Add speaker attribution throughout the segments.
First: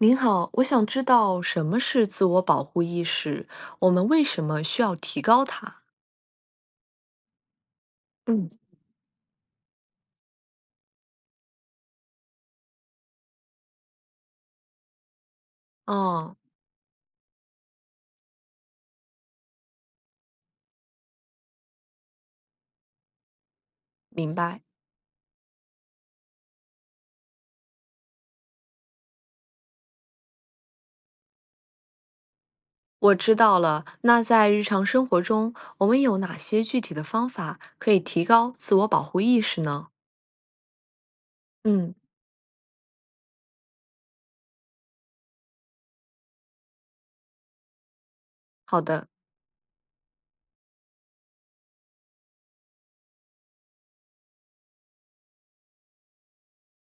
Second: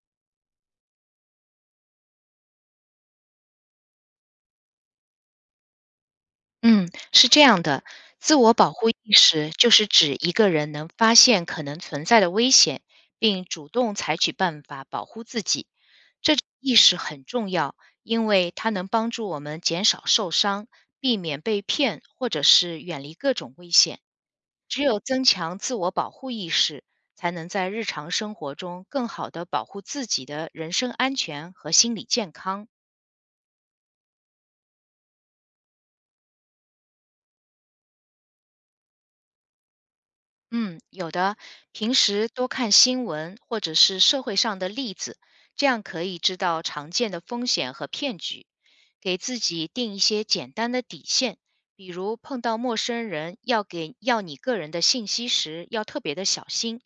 Speaker 1: 您好，我想知道什么是自我保护意识，我们为什么需要提高它？
Speaker 2: 嗯，是这样的，自
Speaker 1: 嗯，
Speaker 2: 我保护意识就是指一个人能发现可能存在的危险，并主动采取办法保护自己。这
Speaker 1: 哦，
Speaker 2: 种意识很重要，因为它能帮助我们减少受伤，避免被骗，或者是远离各种危险。
Speaker 1: 明白，
Speaker 2: 只有增强自我保护意识，才能在日常生活中更好的保护自己的人身安全和心理健康。
Speaker 1: 我知道了。那在日常生活中，我们有哪些具体的方法可以提高自我保护意识呢？
Speaker 2: 嗯，有的。平
Speaker 1: 嗯，
Speaker 2: 时多看新闻或者是社会上的例子，这样可以知道常见的风险和骗局，
Speaker 1: 好的，
Speaker 2: 给自己定一些简单的底线，比如碰到陌生人要给要你个人的信息时，要特别的小心。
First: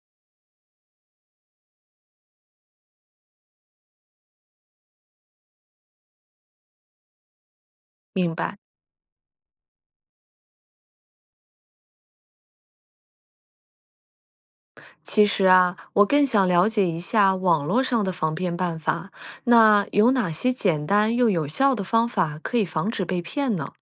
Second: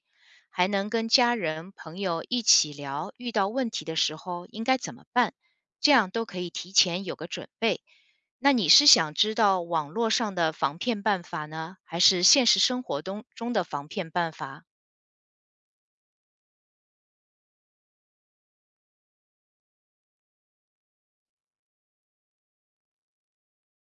Speaker 2: 还能跟家人、朋友一起聊，遇到问题的时候应该怎么办，这样都可以提前有个准备。
Speaker 1: 明
Speaker 2: 那
Speaker 1: 白。
Speaker 2: 你是想知道网络上的防骗办法呢，还是现实生活中的防骗办法？
Speaker 1: 其实啊，我更想了解一下网络上的防骗办法，那有哪些简单又有效的方法可以防止被骗呢？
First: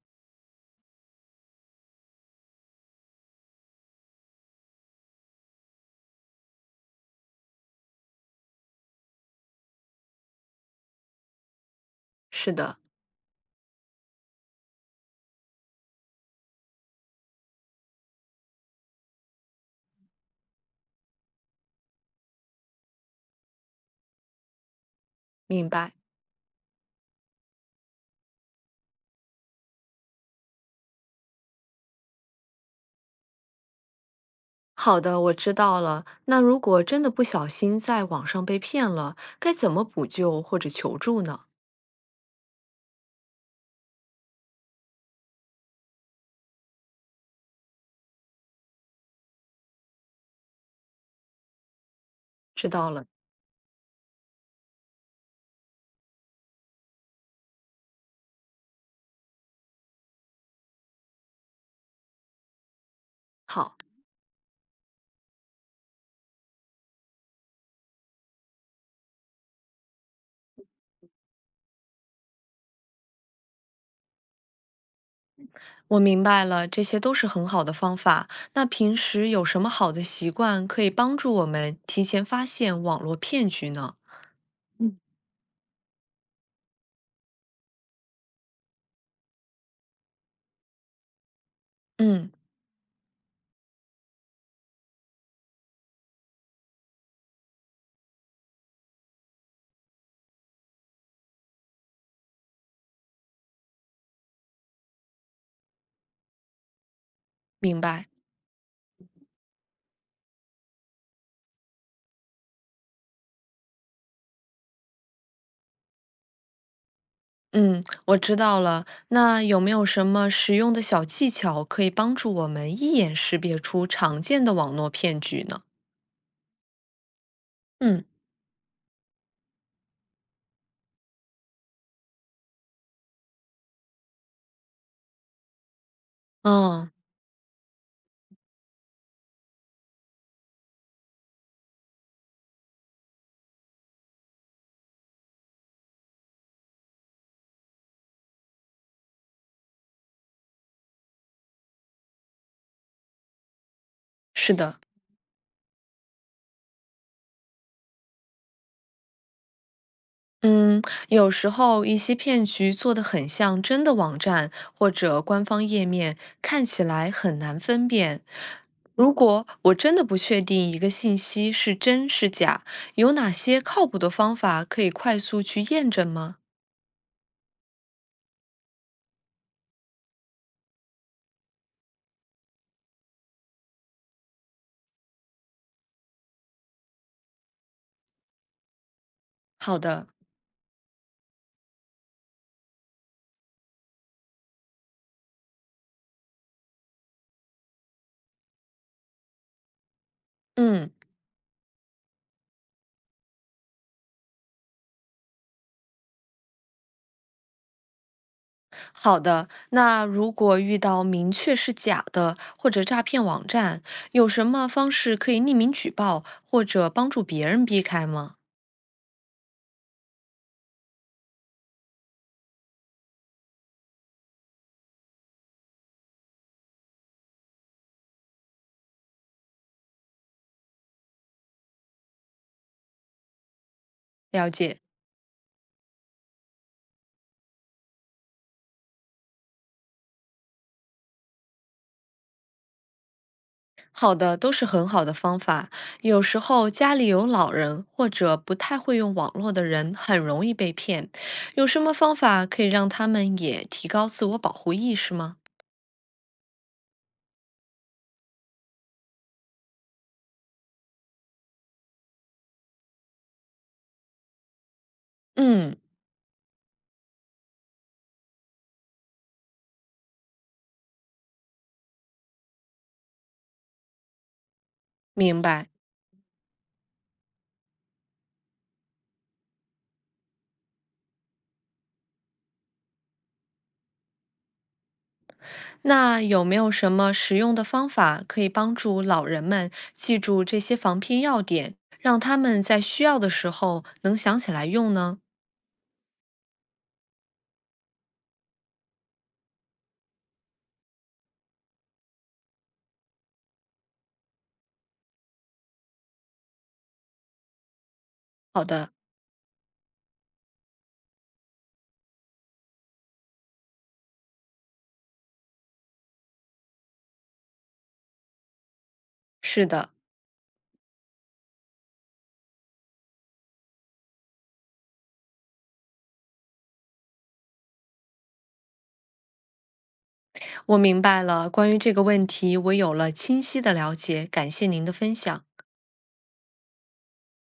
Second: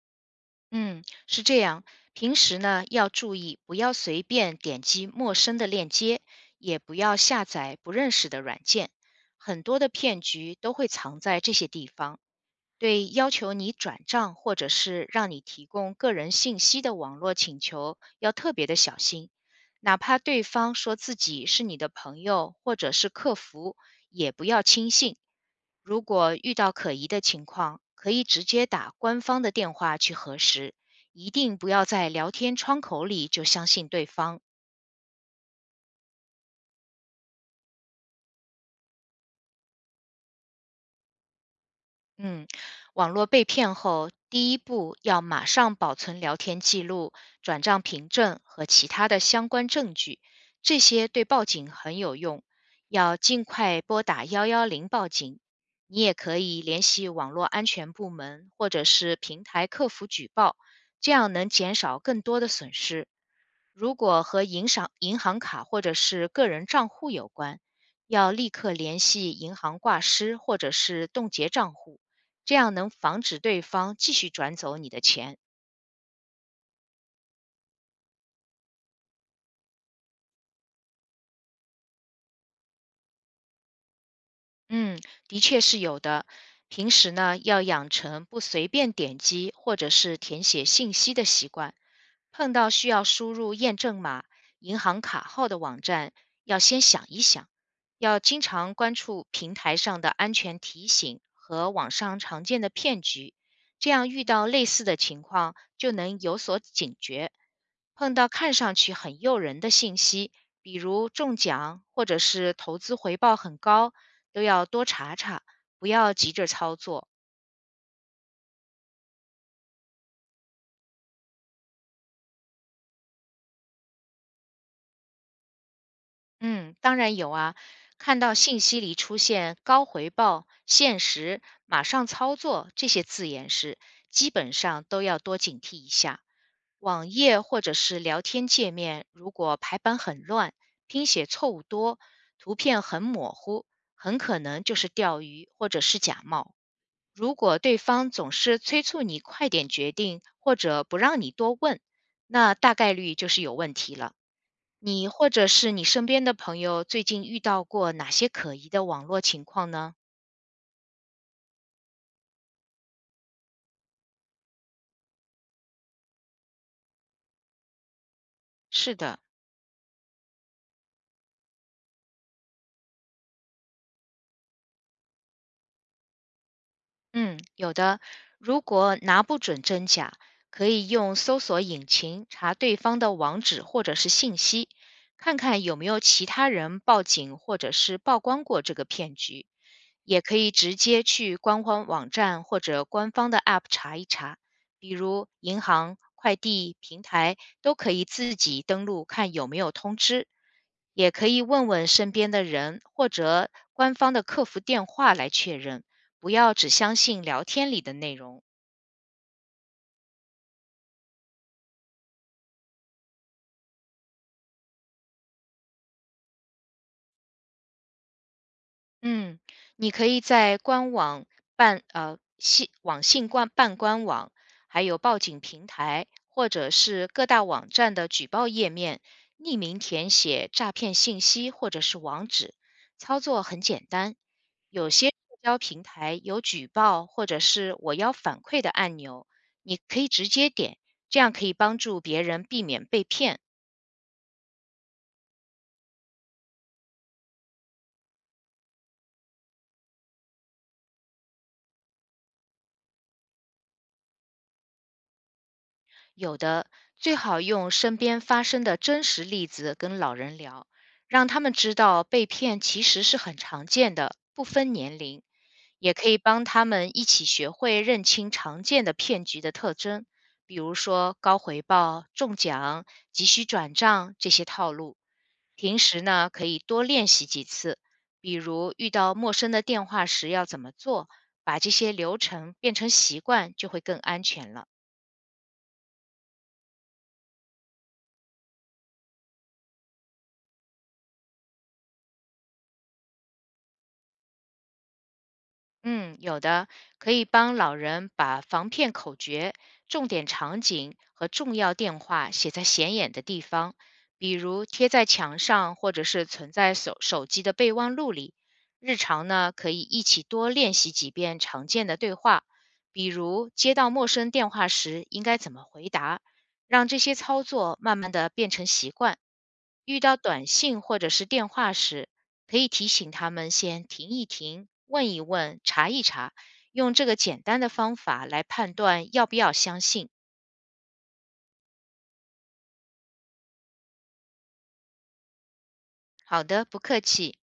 Speaker 2: 嗯，是这样。平时呢，要注意不要随便点击陌生的链接，也不要下载不认识的软件。很多的骗局都会藏在这些地方。
Speaker 1: 是的，
Speaker 2: 对要求你转账或者是让你提供个人信息的网络请求要特别的小心，哪怕对方说自己是你的朋友或者是客服，也不要轻信。
Speaker 1: 明白。
Speaker 2: 如果遇到可疑的情况，可以直接打官方的电话去核实，一定不要在聊天窗口里就相信对方。
Speaker 1: 好的，我知道了。那如果真的不小心在网上被骗了，该怎么补救或者求助呢？
Speaker 2: 嗯，网络被骗后，第一步要马上保存聊天记录、转账凭证和其他的相关证据，这些对报警很有用。
Speaker 1: 知道了，
Speaker 2: 要尽快拨打110报警。你也可以联系网络安全部门或者是平台客服举报，这样能减少更多的损失。
Speaker 1: 好，
Speaker 2: 如果和银行卡或者是个人账户有关，要立刻联系银行挂失或者是冻结账户。这样能防止对方继续转走你的钱。
Speaker 1: 我明白了，这些都是很好的方法。那平时有什么好的习惯可以帮助我们提前发现网络骗局呢？嗯，
Speaker 2: 嗯，的确是有的。平时呢，要养成不随便点击或者是填写信息的习惯。
Speaker 1: 嗯，
Speaker 2: 碰到需要输入验证码、银行卡号的网站，要先想一想。要经常关注平台上的安全提醒和网上常见的骗局，这样遇到类似的情况就能有所警觉。
Speaker 1: 明白。
Speaker 2: 碰到看上去很诱人的信息，比如中奖或者是投资回报很高，都要多查查，不要急着操作。
Speaker 1: 嗯，我知道了。那有没有什么实用的小技巧可以帮助我们一眼识别出常见的网络骗局呢？
Speaker 2: 嗯，当然有啊，
Speaker 1: 嗯，
Speaker 2: 看到信息里出现高回报、限时、马上操作这些字眼时，基本上都要多警惕一下。
Speaker 1: 哦，
Speaker 2: 网页或者是聊天界面，如果排版很乱、拼写错误多、图片很模糊，很可能就是钓鱼或者是假冒。如果对方总是催促你快点决定，或者不让你多问，那大概率就是有问题了。
Speaker 1: 是的。
Speaker 2: 你或者是你身边的朋友最近遇到过哪些可疑的网络情况呢？
Speaker 1: 嗯，有时候一些骗局做得很像真的网站或者官方页面，看起来很难分辨。
Speaker 2: 是
Speaker 1: 如
Speaker 2: 的，
Speaker 1: 果我真的不确定一个信息是真是假，有哪些靠谱的方法可以快速去验证吗？
Speaker 2: 嗯，有的。如果拿不准真假，可以用搜索引擎查对方的网址或者是信息，看看有没有其他人报警或者是曝光过这个骗局。
Speaker 1: 好的，
Speaker 2: 也可以直接去官方网站或者官方的 App 查一查，比如银行、快递平台都可以自己登录看有没有通知。
Speaker 1: 嗯，
Speaker 2: 也可以问问身边的人或者官方的客服电话来确认。不要只相信聊天里的内容。
Speaker 1: 好的。那如果遇到明确是假的或者诈骗网站，有什么方式可以匿名举报或者帮助别人避开吗？
Speaker 2: 嗯，你可以在官网信网信官办官网，还有报警平台，或者是各大网站的举报页面，匿名填写诈骗信息或者是网址，操作很简单。
Speaker 1: 了解。
Speaker 2: 有些社交平台有举报或者是我要反馈的按钮，你可以直接点，这样可以帮助别人避免被骗。
Speaker 1: 好的，都是很好的方法。有时候家里有老人或者不太会用网络的人，很容易被骗。有什么方法可以让他们也提高自我保护意识吗？
Speaker 2: 有的，最好用身边发生的真实例子跟老人聊，让他们知道被骗其实是很常见的，不分年龄，
Speaker 1: 嗯，
Speaker 2: 也可以帮他们一起学会认清常见的骗局的特征，比如说高回报、中奖、急需转账这些套路。
Speaker 1: 明白。
Speaker 2: 平时呢，可以多练习几次，比如遇到陌生的电话时要怎么做，把这些流程变成习惯，就会更安全了。
Speaker 1: 那有没有什么实用的方法可以帮助老人们记住这些防骗要点，让他们在需要的时候能想起来用呢？
Speaker 2: 嗯，有的，可以帮老人把防骗口诀、重点场景和重要电话写在显眼的地方，比如贴在墙上，或者是存在手机的备忘录里。
Speaker 1: 好的，
Speaker 2: 日常呢，可以一起多练习几遍常见的对话，比如接到陌生电话时应该怎么回答，让这些操作慢慢的变成习惯。
Speaker 1: 是的，
Speaker 2: 遇到短信或者是电话时，可以提醒他们先停一停，问一问，查一查，用这个简单的方法来判断要不要相信。
Speaker 1: 我明白了。关于这个问题，我有了清晰的了解。感谢您的分享。
Speaker 2: 好的，不客气。